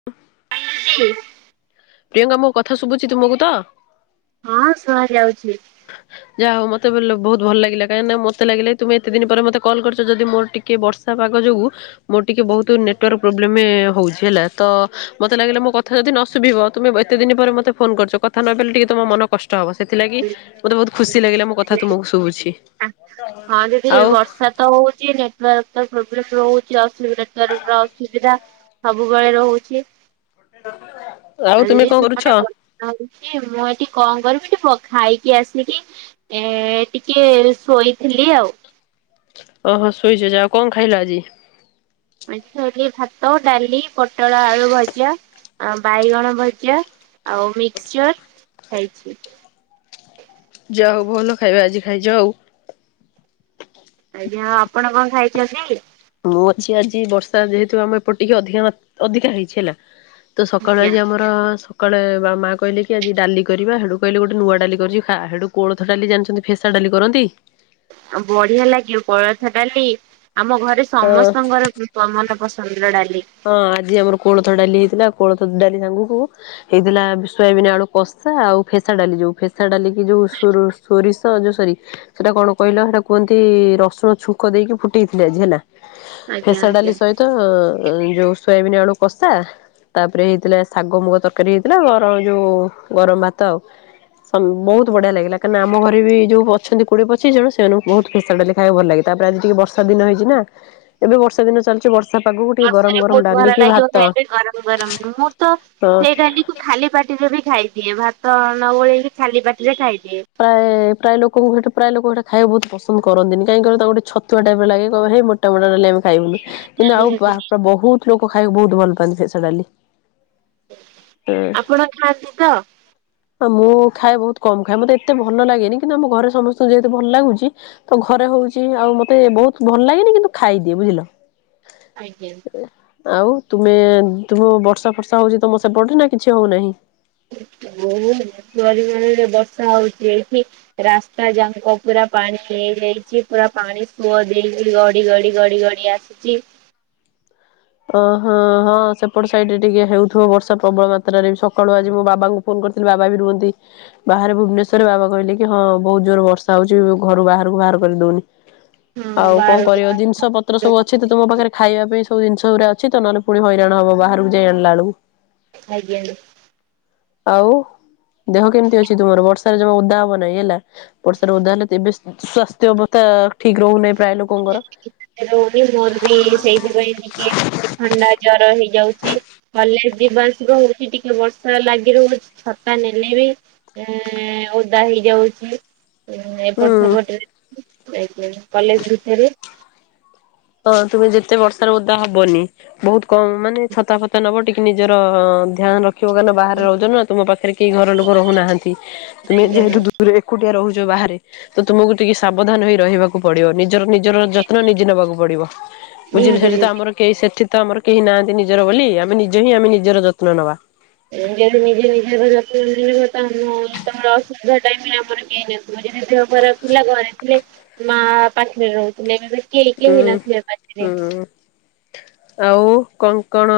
[inaudible] [unintelligible] ପ୍ରିୟଙ୍କା ମୋ କଥା ଶୁଭୁଛି ତୁମକୁ ତ। ହଁ ଶୁଣା ଯାଉଛି। ଯା ହଉ ମତେ ବହୁ ଭଲାଗିଲାଁ କହିକିନା ମତେ ଲାଗିଲା ତମେ ଏତେ ଦିନ ପରେ ମୋତେ କଲ୍ କରିଛ ଯଦି ମୋର ଟିକେ ବର ପାଗ ଯୋଗୁଁ। ମୋର ଟିକେ ବହୁତ ନେଟୱର୍କ ପ୍ରୋବ୍ଲେମ ହଉଛି ହେଲା ତ ମତେ ଲାଗିଲା ମୋ କଥା ଯଦି ନ ଶୁଭିବ ତୁମେ ଏତେ ଦିନ ପରେ ମୋତେ ଫୋନ କରିଛ କଥା ନ ପାଇଲେ ଟିକେ ତମ ମନ କଷ୍ଟ ହବ। ସେଥିଲାଗି ମତେ ବହୁତ ଖୁସି ଲାଗିଲା ମୋ କଥା ତୁମକୁ ଶୁଭୁଛି। ହଁ ଯଦି ଆଉ ବର୍ଷା ତ ହଉଛି ନେଟୱାର୍କ ତ ପ୍ରୋବ୍ଲେମ ରହୁଛି। କିଛି ଅସୁବିଧା ଅସୁବିଧା ସବୁବେଳେ ରହୁଛି। ଆଉ [unintelligible] ତୁମେ କଣ କରୁଛ? ଆଉ ମୁଁ ଏଠିକି କଣ କରିବି ଟିକେ ଖାଇକି ଆସିକି ଏ ଟିକେ କିିଏ ଶୋଇଥିଲି ଆଉ। ଓହୋ ଶୋଇଛ ଆଉ କଣ ଖାଇଲା ଆଜି? ଆଜି ଖାଇଲି ଭାତ ଡାଲି ପୋଟଳ ଆଳୁ ଭଜା। ଆ ବାଇଗଣ ଭଜା ଆଉ ମିକ୍ସଚର ହେଇଛି। ଯା ହଉ ଭଲ ଖାଇବା ଆଜି ଖାଇଛି ଆଉ। ଆଜ୍ଞା ଆପଣ କଣ ଖାଇଛନ୍ତି? ମୁଁ ଅଛି ଆଜି ବର୍ଷା ଯେହେତୁ ଆମ ଏପଟ ଟିକେ ଅଧିକା ଅଧିକା ହେଇଛି ହେଲା। ତ ସକାଳୁ ଆଜ୍ଞା। ଆଜି ଆମର କାଳେ ମା କହିଲେ କି ଆଜି ଡାଲି କରିବା ସେଡୁ ମୁ କହିଲି ଗୋଟେ ନୂଆ ଡାଲି କରିଛି ଖା ହେଡୁ କୋଳଥ ଡାଲି ଜାଣିଛନ୍ତି ସେ ଡାଲି କରନ୍ତି। ବଢିଆ ଲାଗିବ କୋଳଥ ଡାଲି ଆମ ଘରେ ହଁ ସମସ୍ତଙ୍କର ମନ ପସନ୍ଦର ଡାଲି। ହଁ ଆଜି ଆମର କୋଳଥ ଡାଲି ହେଇଥିଲା କୋଳଥ ଡାଲି ସାଙ୍ଗକୁ ହେଇଥିଲା ସୋୟାବିନ ଆଲୁ କଷା ଆଉ ଫେସା ଡାଲି ଯୋଉ ଫେସା ଡାଲି ଯୋଉ ସୋରିଷ ଯୋ ସରି ସେଟା କଣ କହିଲ ସେଇଟା କୁହନ୍ତି ରସୁଣ ଛୁଙ୍କ ଦେଇକି ଫୁଟେଇଥିଲେ ଆଜି ହେଲା। ଆଜ୍ଞା ଫେସା ଆଜ୍ଞା ଡାଲି ସହିତ ଯୋଉ ସୋୟାବିିନ ଆଳୁ କଷା। ତାପରେ ହେଇଥିଲା ଶାଗ ମୁଗ ତରକାରୀ ହେଇଥିଲା ଗର ଯୋଉ ଗରମ ଭାତ ଆଉ। ବହୁତ ବଢିଆ ଲାଗିଲା କି ଆମ ଘରେ ବି ଯୋଉ ଅଛନ୍ତି କୋଡିଏ ପଚିଶ ଜଣ ସେମାନଙ୍କୁ ବହୁତ ଫେସା ଡାଲି ଖାଇବାକୁ ଭଲ ଲାଗେ ତାପରେ ଆଜି ଟିକେ ବର୍ଷା ଦିନ ହେଇଛି ନା ଏବେ ବର୍ଷା ଦିନ ଚାଲୁଛି ବର୍ଷା ପାାଗକୁ ବର୍ଷରେ ବହୁତ ଭର ଲାଗିବ ଖାଇଲେ ଗରମ ଗରମ ମୁଁ ତ ହଁ ସେଇଟା ହି ଖାଲି ପାଟିରେ ବି ଖାଇଦିଏ ଭାତ ନ ଗୋଳେଇକି ଖାଲି ପାଟିରେ ଖାଇଦିଏ। ପ୍ରାୟ ପ୍ରାୟ ଲୋକଙ୍କୁ ସେଇଟା ପ୍ରାୟ ଲୋକ ସେଟା ଖାଇକୁ ବହୁତ ପନ୍ଦନ୍ତ କରନ୍ତିନି, କାଇଁ କହିଲ ତାଙ୍କୁ ଟିକେ ଛତୁଆ ଟାଇପ ର ଲାଗେ, କହିବେ ହେ ମୋ ଟ ମିରଲେ ଆମେ ଖାଇବୁନୁ କିନ୍ତୁ ଆଉ ବା ବହୁତ ଲୋକ ଖାଇବାକୁ ବହୁତ ଭଲ ପାଆନ୍ତି ପ୍ରେସର ଡାଲି, ହୁଁ। ଆପଣ ଖାଆନ୍ତି ତ? ଆଉ ମୁଁ ଖାଏ ବହୁତ କମ ଖାଏ ମୋତେ ଏତେ ଭଲ ଲାଗେନି କିନ୍ତୁ ଆମ ଘରେ ସମସ୍ତଙ୍କୁ ଯେହେତୁ ଭଲ ଲାଗୁଛି ତ ଘରେ ହଉଚି ଆଉ ମତେ ବହୁତ ଭଲ ଲାଗେନି କିନ୍ତୁ ଖାଇଦିଏ ବୁଝିଲ। ଆଜ୍ଞା। ଆଉ ତୁମେ ତୁମ ବର୍ଷା ଫର୍ଷା ହଉଛି ତମ ସେପଟେ ନା କିଛି ହଉନାହିଁ? ବହୁତ ପରିମାଣରେ ବର୍ଷା ହଉଛି ଏଇଠି। ରାସ୍ତା ଯାକ ପୁରା ପାଣି ହେଇ ଯାଇଛି ପୁରା ପାଣି ସୁୁଅ ଦେଇ ଗଡି ଗଡି ଗଡି ଗଡି ଆସି ଛି ଓହୋ ହଁ ସେପଟେ ସାଇଡ଼ରେ ଟିକେ ହେଉଥିବ ବର୍ଷା ପ୍ରବଳ ମାତ୍ରାରେ ସକାଳୁ ଆଜି ମୋ ବାବାଙ୍କୁ ଫୋନ କରିଥିଲି ବାବା ବି ରୁହନ୍ତି। ବାହାରେ ଭୁବନେଶ୍ବରେ ବାବା କହିଲେ କି ହଁ ବହୁତ ଜୋର ବର୍ଷା ହଉଛି ଘରୁ ବାହାରକୁ ବାହାର କରିଦଉନି। ହଁ ଆଉ କଣ ବାହାରକୁ କରିବ ଜିନିଷ ପତ୍ର ସବୁ ଖାଇ ଅଛି ତ ତୁମ ପାଖରେ ଖାଇବା ପାଇଁ ସବୁ ଜିନିଷ। ସବୁରେ ଅଛି ତ ନହେଲେ ପୁଣି ହଇରାଣ ହବ ବାହାରକୁ ଯାଇ ଆଣଲା ବେଳକୁ। ଆଜ୍ଞା। ଆଉ ଦେହ କେମିତି ଅଛି ତୁମର ବର୍ଷାରେ ଜମା ଓଦା ହବ ନାହିଁ ହେଲା? ଵର୍ଷାରେ ଓଦା ହେଲେ ତ ଏବେ ସ୍ୱାସ୍ଥ୍ୟ ଅବସ୍ଥା ଠିକ ରହୁନାହିଁ ପ୍ରାୟ ଲୋକଙ୍କର। ରହୁନି ମୋର ବି ସେଇଥିପାଇଁ ଟିକେ ଥଣ୍ଡା ଜର ହେଇଯାଉଚି। କଲେଜ ଯିବା ଆସିବା ହଉଛି ଟିକେ ବର୍ଷା ଲାଗି ରହୁଛି ଛତା ନେଲେ ବି ଏଁ ଓଦା ହେଇଯାଉଛି ହୁଁ। ଏପଟ ସେପଟରେ। ଏବେଳେ କଲେଜ [unintelligible] ତ ତୁମେ ଯେତେ ବର୍ଷାରେ ଓଦା ହବନି। ବହୁତ କମ ମାନେ ଛତା ଫତା ନବ ଟିକେ ନିଜର ଧ୍ୟାନ ରଖିବ କାଇଁନା ବାହାରେ ରହୁଚନା ତମ ପାଖରେ କେହି ଘର ଲୋକ ରହୁନାହାନ୍ତି ତୁମେ ଆଜ୍ଞା ଯେହେତୁ ଏକୁଟିଆ ରହୁଛ ବାହାରେ ତ ତୁମକୁ ଟିକେ ସାବଧାନ ହେଇ ରହିବା କୁ ପଡିବ ନିଜର ନିଜର ଯତ୍ନ ନିଜେ ନେବାକୁ ପଡିବ ବୁଝିଲେ ନିହାତି ସେଠି ଆମ ଦିଦି। ଆମର କେହି ସେଠି ତ ଆମର କେହି ନାହାଁନ୍ତି ନିଜର ବୋଲି ଆମେ ନିଜେ ହିଁ ଆମେ ନିଜର ଯତ୍ନ ନେବା। ଯଦି ନିଜେ ନିଜର ଯତ୍ନ ଯଦି ନବ ତମ ତମର ଅସୁବିଧା ଟାଇମ ରେ ଆମର କେହିଁ ନା ମୋ ଯଦି ଦେହ ଖରାପ ଥିଲା ଘରେ ଥିଲି ମା ପାଖରେ ରହୁଥିଲେ ଏବେ ବି କେହି ହୁଁ କେହି ନଥିଲେ ପାଖରେ। ହୁଁ ଆଉ କଣ କଣ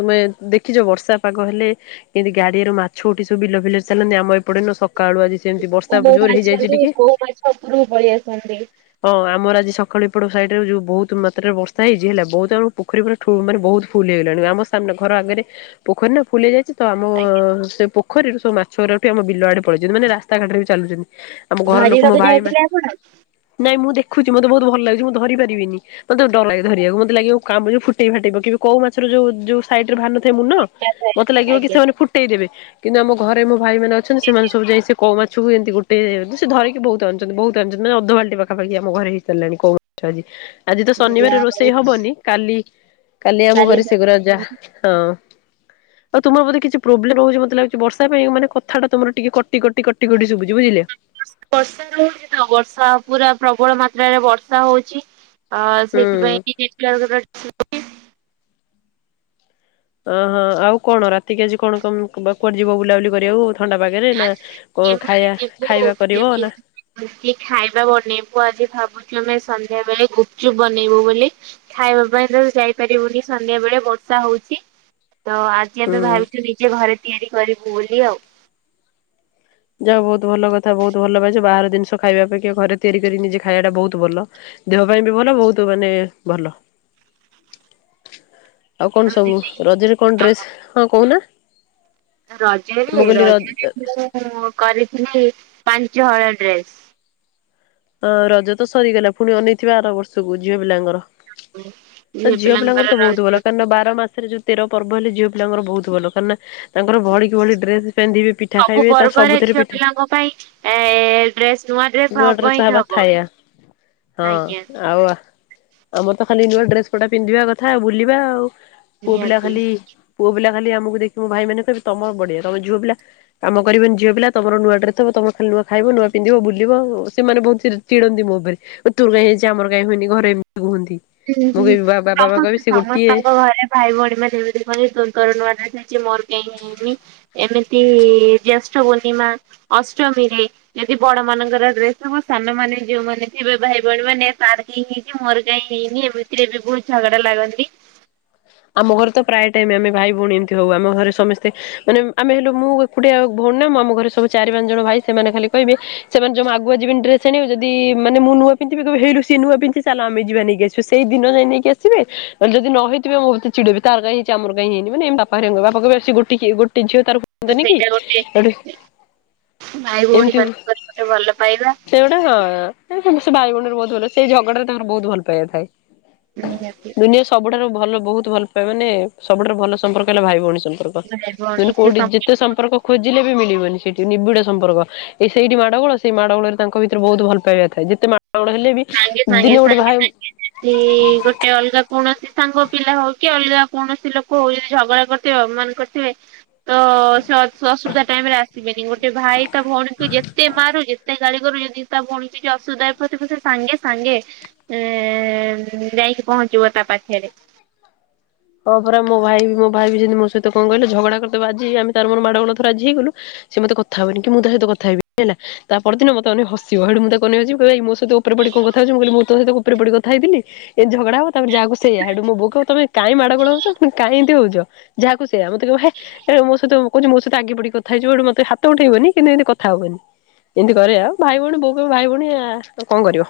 ତୁମେ ଦେଖିଛ ବର୍ଷା ପାଗ ହେଲେ? କେନ୍ତି ଗାଡିଆରେ ମାଛ ଉଠି ସବୁ ବିଲ ଫିଲରେ ଚାଲନ୍ତି ଆମ ଏପଟେ ନ ସକାଳୁ ଆଜି ସେମିତି ବର୍ଷା କୋଉ ଜୋର ମାଛ ହେଇଯାଇଛି ଟିକେ କୋଉ ମାଛ ଉପରକୁ ପଳେଇଆସନ୍ତି। ହଁ ଆମର ଆଜି ସକାଳେ ଏପଟ ସାଇଡରେ ଯଉ ବହୁତ ମାତ୍ରାରେ ବର୍ଷା ହେଇଛି ହେଲା ବତ ଆମ ପୋଖରି ମାନେ ବହୁତ୍ ଫୁଲ ହେଇଗଲାଣି। ସାମ୍ନା ଘର ଆଗରେ ପୋଖରୀ ନା ଫୁଲ ହେଇଯାଇଛି। ତ ଆମ ଆଜ୍ଞା। ସେ ପୋଖରୀରୁୁ ସବୁ ମାଛ ଉରା ଉଠି ଆମ ବିଲ ଆଡେ ପଳେଇଛନ୍ତି ମାନେ ରାସ୍ତାଘାଟରେ ବି ଚାଲୁଛନ୍ତି। ଆମ ଘର ଲୋକ ମୋ ଧରିବାକୁ ଭାଇ ମା, ଯାଇଥିଲେ ଆପଣ? ନାଇଁ ମୁଁ ଦେଖୁଛି ମତେ ବହୁତ ଭଲ ଲାଗୁଛି ମୁଁ ଧରି ପାରିବିନି। ମତେ ଡର ଲାଗେ ଧରିବାକୁ ମତେ ଲାଗିବ କାମ ଫୁଟେଇ ଫାଟେଇ ପକେଇବେ କୋଉ ମାଛର ଯୋଉ ଯୋଉ ସାଇଡ ରେ ଭାର ନ ଥାଏ ମୁନ। ମତେ ଲାଗିବ କି ଆଜ୍ଞା ସେମାନେ ଫୁଟେଇ ଦେବେ। କିନ୍ତୁ ଆମ ଘରେ ମୋ ଭାଇମାନେ ଅଛନ୍ତି ସେମାନେ ସବୁ ଯାଇ ସେ କଉ ମାଛକୁ ଏମିତି ସେ ଧରିକି ବହୁତ ଅଣିଛନ୍ତି ବହୁତ ଆଣିଛନ୍ତି ନା ଅଧବାଲଟି ପାଖାପାଖି ଆମ ଘରେ ହେଇସାରିଲାଣି କଉ ମାଛ ଆଜି। ଆଜି ତ ଶନିବାର ଯାହା ରୋଷେଇ ହଉ ହବନି କାଲି କାଲି ଆମ ଘରେ ସେଘୁରା ଯା ହଁ। ଆଉ ତୁମ ବୋଧେ କିଛି ପ୍ରୋବ୍ଲେମ ରହୁଛି ମତେ ଲାଗୁଛି ବର୍ଷା ପାଇଁ ମାନେ କଥାଟା ତମର ଟିକେ କଟି କଟି କଟି କଟି ଶୁଭୂଚି ବୁଝିଲେ। ବର୍ଷା ରହୁଚି ତ ବର୍ଷା ପୁରା ପ୍ରବଳ ମାତ୍ରାରେ ବର୍ଷା ହଉଚି। ଅ, ହୁଁ। ସେଥିପାଇଁ [inaudible] ଅ, ହଁ ଆଉ କଣ ରାତିକି ଆଜି କଣ କମ୍ କ- ବା କୁଆଡେ ଯିବ ବୁଲାବୁଲି କରିବାକୁ ଥଣ୍ଡା ପାାଗରେ? ନା କଣ ଖାଇବା, ଖାଇବା କରିବ ନା ମିଶି ଖାଇବା ବନେଇବୁ ଆଜି ଭାବୁଛୁ ଆମେ ସନ୍ଧ୍ୟା ବେଳେ ଗୁପଚୁପ୍ ବନେଇବୁ ବୋଲି। ଖାଇବା ପାଇଁ ତ ଯାଇପାରିବୁନି ସନ୍ଧ୍ୟା ବେଳେ ବର୍ଷା ହଉଛି। ତ ଆ ଜି ହୁଁ। ଆମେ ଭାବିଛୁ ନିଜେ ଘରେ ତିଆରି କରିବୁ ବୋଲି ଆଉ। ଯା ହଉ ବହୁତ ଭଲ କଥା ବହୁତ ଭଲ ଭାବିଛ ବାହାର ଦିନିଷ ଖାଇବା ଅପେକ୍ଷା ଘରେ ତିଆରି କରି ନିଜେ ଖାଇବାଟା ବହୁତ ଭଲ। ଦେହ ପାଇଁ ବି ଭଲ ବହୁତ ମାନେ ଭଲ। ଆଉ କଣ ସବୁ ରଜରେ କଣ ଆପଣ ଡ୍ରେସ୍ ହଁ କହୁନା ରଜରେ ମୁଁ କହିଲି ର ରଜରେ ମୁଁ କରିଥିଲି ପାଞ୍ଚ ହଳ ଡ୍ରେସ୍। ଅଁ, ରଜ ତ ସରିଗଲା ପୁଣି ଅନେଇଥିବା ଆର ବର୍ଷକୁ ଝିଅ ପିଲାଙ୍କର। ତ ଝିଅ ପିଲାଙ୍କର ତ ବହୁତ ଭଲ କାରଣ ନା ବାର ମାସ ରେ ଯୋଉ ତେର ପର୍ବ ହେଲେ ଝିଅ ପିଲାଙ୍କର ବହୁତ ଭଲ। କାରଣ ନା ତାଙ୍କର ଭଳିିକି ଭଳି ଡ୍ରେସ୍ ପିନ୍ଧିବେ ପିଠା ଖାଇବେ ତା ସବୁଥିରେ ପିଠା ମୋ ପାଇଁ ଏ ଡ୍ରେସ୍ ନୂଆ ଡ୍ରେ ନୂଆ ଡ୍ରେସ୍ ତ ହବା ଥାୟ ହଁ ଆଜ୍ଞା ଆଉ ଆମର ତ ଖାଲି ନୂଆ ଡ୍ରେସ୍ ପଟା ପିନ୍ଧିବା କଥା ଆଉ ବୁଲିବା ଆଉ। ପୁଅ ପିଲା ନିହାତି। ଖାଲି ପୁଅ ପିଲା ଖାଲି ଆମକୁ ଦେଖି ମୋ ଭାଇ ମାନେ କହିବେ ତୋମର ବଢିଆ। ତୋମେ ଝିଅ ପିଲା କାମ କରିବନି ଝିଅ ପିଲା ତୋମର ନୂଆ ଡ୍ରେସ୍ ହବ, ତୋମ ଖାଲି ନୂଆ ଖାଇବ ନୂଆ ପିନ୍ଧିବ। ବୁଲ ବୁଲିବ ଆଉ, ସେମାନେ ବହୁତ ଚିର୍ ଚିଡନ୍ତି ମୋ ଉପରେ। ଓ ତୋର କାଇଁ ହେଇଚି ଆମର କାଇଁ ହୋଇନି ଘରେ ଏମିତି କୁହନ୍ତି। ହୁଁ, ମୁଁ ହୁଁ କହିବି ବାବା ମାମା କହିବେ ସମସ୍ତେ ସେ ଗୋଟିଏ ସମସ୍ତଙ୍କ ଘରେ ଭାଇ ଭଉଣୀମାନେ ଏମିତି ହିଁ କହିବେ ତୋର କଣ ନୂଆ ଡ୍ରେସ୍ ହେଇଛି ମୋର କାଇଁ ହେଇନି। ଏମିତି ଜ୍ୟେଷ୍ଠ ପୂର୍ଣ୍ଣିମା, ଅଷ୍ଟମୀରେ। ଯଦି ବଡ ମାନଙ୍କର ଡ୍ରେସ୍ ହବ ସାନମାନେ ଯୋଉ ମାନେ ଥିବେ ଭାଇ ଭଉଣୀ ମାନେ ତାର କାଇଁ ହେଇଚି ମୋର କାଇଁ ହେଇନି ଏମିତିରେ ବି ବହୁତ ଝଗଡା ଲାଗନ୍ତି। ଆମ ଘରେ ତ ପ୍ରାୟ ଟାଇମ୍ ଆମେ ଭାଇ ଭଉଣୀ ଏମିତି ହଉ। ଆମ ଘରେ ସମସ୍ତେ ମାନେ ଆମେ ହେଲୁ ମୁଁ ଏକୁଟିଆ ଭଉଣୀ ନା। ମୁଁ ଆମ ଘରେ ସବୁ ଚାରି ପାଞ୍ଚ ଜଣ ଭାଇ ସେମାନେ ଖାଲି କହିବେ ସେମାନେ ଜମା ଆଗୁଆ ଯିବେନି ଡ୍ରେସ୍ ଆଣିବାକୁ, ଯଦି ମାନେ ମୁଁ ନୂଆ ପିନ୍ଧିବି କହିବେ ହେଇଲୋ ସିଏ ନୂଆ ପିନ୍ଧିଚି ଚାଲ ଆମେ ଯିବା ନେଇକି ଆସିବା। ଛୁ, ସେଇ ଦିନ ଯାଇ ନେଇକି ଆସିବେ, ମାନେ ଯଦି ନହେଇ ଥିବେ ମୋତେ ଚିଡିବି ତାର କାଇଁ ହେଇଛି ଆମର କାଇଁ ହେଇନି। ମାନେ ଏମତି ବାପା ହେରିକାଙ୍କୁ କହିବେ। ବାପା କହିବେ ଆ, ସିଏ ଗୋଟିକିଏ ଗୋଟେ ଝିଅ ତାର [inaudible] ତ ସେଇଟା ଗୋଟିଏ ଭାଇ ଭଉଣୀ ମାନଙ୍କରେ ଗୋଟେ ଭଲ ପାଇବା। ସେଉଡା ହଁ ଏ ସେ ସେ ଭାଇ ଭଉଣୀରେ ବହୁତ ଭଲ, ସେଇ ଝଗଡାରେ ତାଙ୍କର ବହୁତ ଭଲ ପାଇବା ଥାଏ। ନିହାତି। ନେ ସବୁଠାରୁ ଭଲ ବହୁତ ଭଲ ପାଏ ମାନେ ସବୁଠାରୁ ଭଲ ସମ୍ପର୍କ ହେଲା ଭାଇ ଭଉଣୀ ସମ୍ପର୍କ। ଭାଇ ମାନେ ଭଉଣୀ ସେ କୋଉଠି ସମ ଯେତେ ସମ୍ପର୍କ ଖୋଜିଲେ ବି ମିଳିବନି ସେଠି ନିବିଡ ସମ୍ପର୍କ। ଏଇ ସେଇଠି ମାଡ଼ ଗୋଳ ସେଇ ମାଡ଼ ଗୋଳରେ ତାଙ୍କ ଭିତରେ ବହୁତ ଭଲ ପାଇବା ଥାଏ। ଯେତେ ମାଡ଼ ଗୋଳ ହେଲେ ବି ସାଙ୍ଗେ ସାଙ୍ଗେ ଦିନେ ଗୋଟେ ସାଙ୍ଗେ ଭାଇ ସାଙ୍ଗେ ଯଦି ଗୋ ସେ ଅଲଗା କୌଣସି ସାଙ୍ଗ ପିଲା ହଉ କି ଅଲଗା କୌଣସି ଲୋକ ହଉ ଯଦି ଝଗଡା କରିଥିବେ ଅଭିମାନ କରିଥିବେ। ତ ସ-ସ-ଅସୁବିଧା ଟାଇମ୍ ରେ ଆସିବେନି ଗୋଟେ ଭାଇ ତା ଭଉଣୀକୁ ଯେତେ ମାରୁ ଯେତେ ଗାଳି କରୁ ଯଦି ତା ଭଣଣୀ କିଛି ଅସୁବିଧାରେ ପଡିଥିବ ସେ ସାଙ୍ଗେ ସାଙ୍ଗେ ଏ, ଉଁ, ଯାଇକି ପହଞ୍ଚିବ ତା ପାଖରେ। ହଁ ପରା ମୋ ଭାଇ ବି ମୋ ଭା ବି ସେମିତି ମୋ ସହିତ କଣ କହିଲ ଝଗଡା କରିଦବ ଆଜି ଆମେ ତାର ମୋର ମାଡଗୋଳ ଧର ଆଜି ହେଇଗଲୁ। ସିଏ ମୋତେ କଥା ହବନି କି ମୁଁ ତା ସହିତ କଥା ହେବିନି ହେଲା। ତା ପରଦିନ ମୋତେ ଅନେଇ ହସିବ। ସେଉଠୁ ମୁଁ ତାକୁ ଅନେଇବା ଯିବି କହିବ ଏଇ ମୋ ସହି ଉପରେ ପଡି କଣ କଥା ହଉଚୁ? ମୁଁ କହିଲି ମୁଁ ତ ସହିତ ଉପରେ ପଡି କଥା ହେଇଥିଲି। ଏମତି ଝଗଡା ହବ ତାପରେ ଯାହାକୁ ସେଇଆ। ସେଉଠୁ ମୋ ବୋଉ କହିବ ତୋମେ କାଇଁ ମାଡ ଗୋଳ ହଉଛ ପୁଣି କାହିଁ ଏମିତି ହଉଚ, ଯାହାକୁ ସେଇଆ। ମୋତେ କହିବ ହେ ଏ ମୋ ସହିତ କହୁଛି ମୋ ସହିତ ଆଗେ ପଡିକି କଥା ହେଇଯିବ, ସେଉଠୁ ମୋତେ ହାତ ଉଠେଇବନି କିନ୍ତୁ ଏମିତି କଥା ହବନି। ଏମିତି କରେ ଆଉ ଭାଇ ଭଉଣୀ ବୋଉ ଭାଇ ଭଉଣୀଉ କଣ କରିବ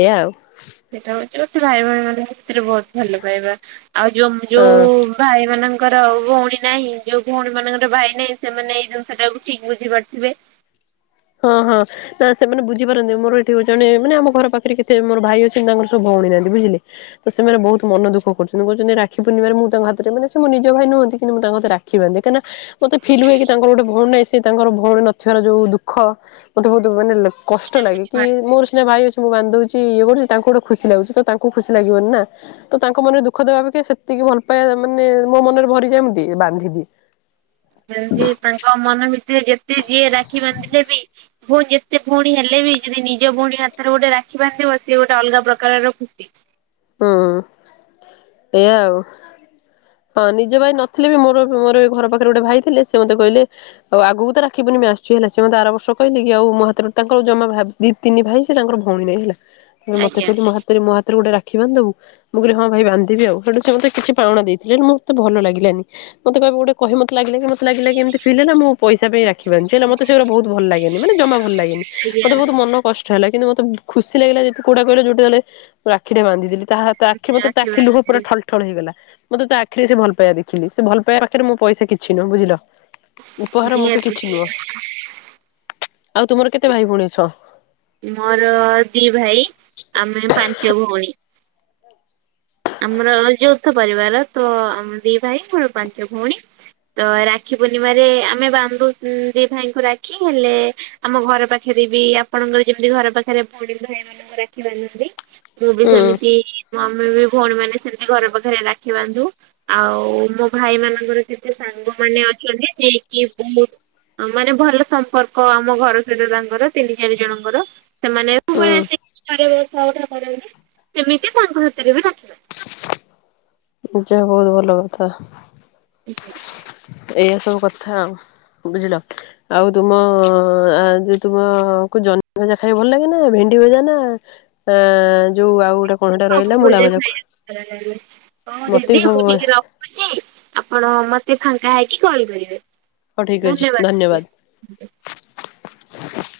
ଏଇଆ ଆଉ। ସେଇଟା ହଉଛି ମୋ ଭାଇ ଭଉଣୀ ମ ସେଥିରେ ବହୁତ ଭଲ ପାଇବା ଆଉ ଯୋଉ ହଁ। ଯୋଉ ଭାଇ ମାନଙ୍କର ଭଉଣୀ ନାହିଁ ଯୋଉ ଭଉଣୀ ମାନଙ୍କର ଭାଇ ନାହିଁ ସେମାନେ ଏଇ ଜିନିଷ ଟାକୁ ଠିକ ବୁଝି ପାରୁଥିବେ। ହଁ ହଁ। ନା ସେମାନେ ବୁଝିପାରନ୍ତି ମୋର ଏଠିଉ ଜଣେ ମାନ ଆମ ଘର ପାଖରେ କେତେ ମୋର ଭାଇ ଅଛନ୍ତି ତାଙ୍କର ସବୁ ଭଉଣୀ ନାହାନ୍ତି ବୁଝିଲେ? ତ ସେମାନେ ବହୁତ ମନ ଦୁଃଖ କରୁଛନ୍ତି କହୁଛନ୍ତି ରାକ୍ଷୀ ପୂର୍ଣ୍ଣିମୀରେ ମୁଁ ତାଙ୍କ ହାତରେ ମାନେ ସେ ମୋ ନିଜ ଭାଇ ନୁହନ୍ତି କି ମୁଁ ତାଙ୍କ ହାତରେ ରାକ୍ଷୀ ଦେଖିଆନ୍ତି କାହିଁକି ମତେ ଫିଲ ହୁଏ କି ତାଙ୍କର ଗୋଟେ ଭଉଣୀ ନାଇଁ ସେ ତାଙ୍କର ଭଉଣୀ ନଥିବାର ଯଉ ଦୁ ଖ ମତେ ବହୁତ ମାନେ କଷ୍ଟ ଲାଗେ କି ଯେମିତି ମୋର ସିନା ଭାଇ ଅଛି ମୁଁ ବାନ୍ଧି ଦଉଛି ଇଏ କରୁଛି ତାଙ୍କୁ ଗୋଟେ ଖୁସି ଲାଗୁଛି ତ ତାଙ୍କୁ ଖୁସି ଲାଗିବନି ନା। ତ ତାଙ୍କ ମନରେ ଦୁଃଖ ଦେବା ଅପେକ୍ଷା ସେତିକି ଭଲ ପାଇବା ମାନେ ମୋ ମନରେ ଭରିଯା ଦିଏ ଏମିତି ବାନ୍ଧେ। [unintelligible] ହ ମନ ଭିତରେ ଯେତେ ଯିଏ ରାକ୍ଷୀ ବାନ୍ଧିଲେ ବି ଭଉଣୀ ଯେତେ ଭଉଣୀ ହେଲେ ବି ଯଦି ନିଜ ଭଉଣୀ ହାତରେ ଗୋଟେ ରାଖି ବାନ୍ଧିବ ସେ ଗୋଟେ ଅଲଗା ପ୍ରକାରର ଖୁସି। ହୁଁ ଏଇଆ ଆଉ। ହଁ ନିଜ ଭାଇ ନଥିଲେ ବି ମୋର ମୋର ଘର ପାଖରେ ଗୋଟେ ଭାଇ ଥିଲେ ସେ ମତେ କହିଲେ ଆଉ ଆଗକୁ ତ ରାକ୍ଷୀ ପୂର୍ଣିମା ଆସୁଛି ହେଲା ସେ ମତେ ଆର ବର୍ଷ କହିଲେ କି ଆଉ ମ ହାତରେ ତାଙ୍କର ଯ ଜମା ଭାବି ଦି ତିନି ଭାଇ ସେ ତାଙ୍କର ଭଉଣୀ ନାଇଁ ହେଲା ମତେ ଆଜ୍ଞା କହିଲେ ମୋ ହାତରେ ମୋ ହାତରେ ଗୋଟେ ରା ଦେଖିବା ବାନ୍ଧିବୁ ମୁଁ କହିଲି ହଁ ଭାଇ ବାନ୍ଧିବି ଆଉ ସେଠୁ ସେ ମତେ କିଛି ପାଉଣା ଦେଇଥିଲେ ମୋତେ ଭଲ ଲାଗିଲାନି। ମତେ କାହାକୁ ଗୋଟେ କହି ମତେ ଲାଗିଲା ମତେ ଲାଗିଲା କେମିତି ଫିଲ୍ ହେଲା ମୁଁ ପଇସା ପାଇଁଁ ରାକ୍ଷୀ ବାନ୍ଧୁଛି ହେଲା ମତେ ସେଗୁରା ବହୁତ ଭଲ ଲାଗେନି ମାନେ ଜମା ଭଲ ଲାଗେନି ମତେ ବହୁତ ମନ କଷ୍ ହେଲା କିନ୍ତ ମୋତେ ଖୁସି ଲାଗିଲା ଯେତି କୋଉଟା କହିଲ ଯୋଉଟଲେ ମୁ ରାକ୍ଷୀଟା ବାନ୍ଧି ତାହା ରାକ୍ଷୀ ଆଜ୍ଞା [unintelligible] ଲୁହ ପାଠଲ। ଠଳ ହେଇଗଲା ମତେ ତା ଆଖରେ ସେ ଭଲ ପାଇବା ଦେଖିଲି ସେ ଭଲ ପାଇବା ପାଖରେ ମୋ ପଇସା କିଛି ନୁହଁ ବୁଝିଲ? ଉପହାର ମୋ ପାଇଁ ନିହାତି କିଛି ନୁହଁ ଆଉ ତୁମର କେତେ ଭାଇ ଭଉଣୀ ଅଛ? ମୋର ଦିଇ ଭାଇ ଆମେ ପାଞ୍ଚ ଭଉଣୀ। ଆମର ଯୌଥ ପରିବାର ତ ଆମ ଦି ଭାଇ ମୋର ପାଞ୍ଚ ଭଉଣୀ। ତ ରାକ୍ଷୀ ପୂର୍ଣ୍ଣିମାରେ ଆମେ ବାନ୍ଧୁ ଦି ଭାଇଙ୍କୁ ରାକ୍ଷୀ ହେଲେ ଆମ ଘର ପାଖରେ ବି ଆପଣଙ୍କର ଯେମିତି ଘର ପାଖରେ ଭଉଣୀ ଭାଇ ମାନଙ୍କୁ ରାଖି ବାନ୍ଧନ୍ତି ମୁଁ ବି ହୁଁ ସେମିତି ମମି ବି ଭଉଣୀ ମାନେ ସେମିତି ଘର ପାଖରେ ରାକ୍ଷୀ ବାନ୍ଧୁ। ଆଉ ମୋ ଭାଇ ମାନଙ୍କର କେତେ ସାଙ୍ଗ ମାନେ ଅଛନ୍ତି ଯକି ବହୁତ। ମାନେ ଭଲ ସମ୍ପର୍କ ଆମ ଘର ସହିତ ତାଙ୍କର ତିନି। ଚାରି ଜଣଙ୍କର ସେମାନେ ସବ ଭଳି ହୁଁ ଆସ। [unintelligible] ସେମିତି ତାଙ୍କ ହାତରେ ବି ରଖିବା। ପୂଜା ବହୁତ ଭଲ କଥା। ବାନ୍ଧି ଏଇଆ ସବୁ କଥା ଆଉ। ବୁଝିଲ? ଆଉ ତୁମ ଯ ତୁମକୁ ଜହ୍ନି ଭଜା ଖାଇବା ଭଲ ଲାଗେ ନା ଭେଣ୍ଡି ଭଜା ନା ନା ଯୋଉ ଆଉ ଗୋଟେ କଣ ହେଟା [unintelligible] ରହିଲା ମୂଳା ରଖୁଛି। ଭଜା ମତେ ବି ସବୁ ଆପଣ ମତେ ଫାଙ୍କା ହେଇକି କଲ କରିବେ? ହଉ ଠିକ୍ ଅଛି ଧନ୍ୟବାଦ।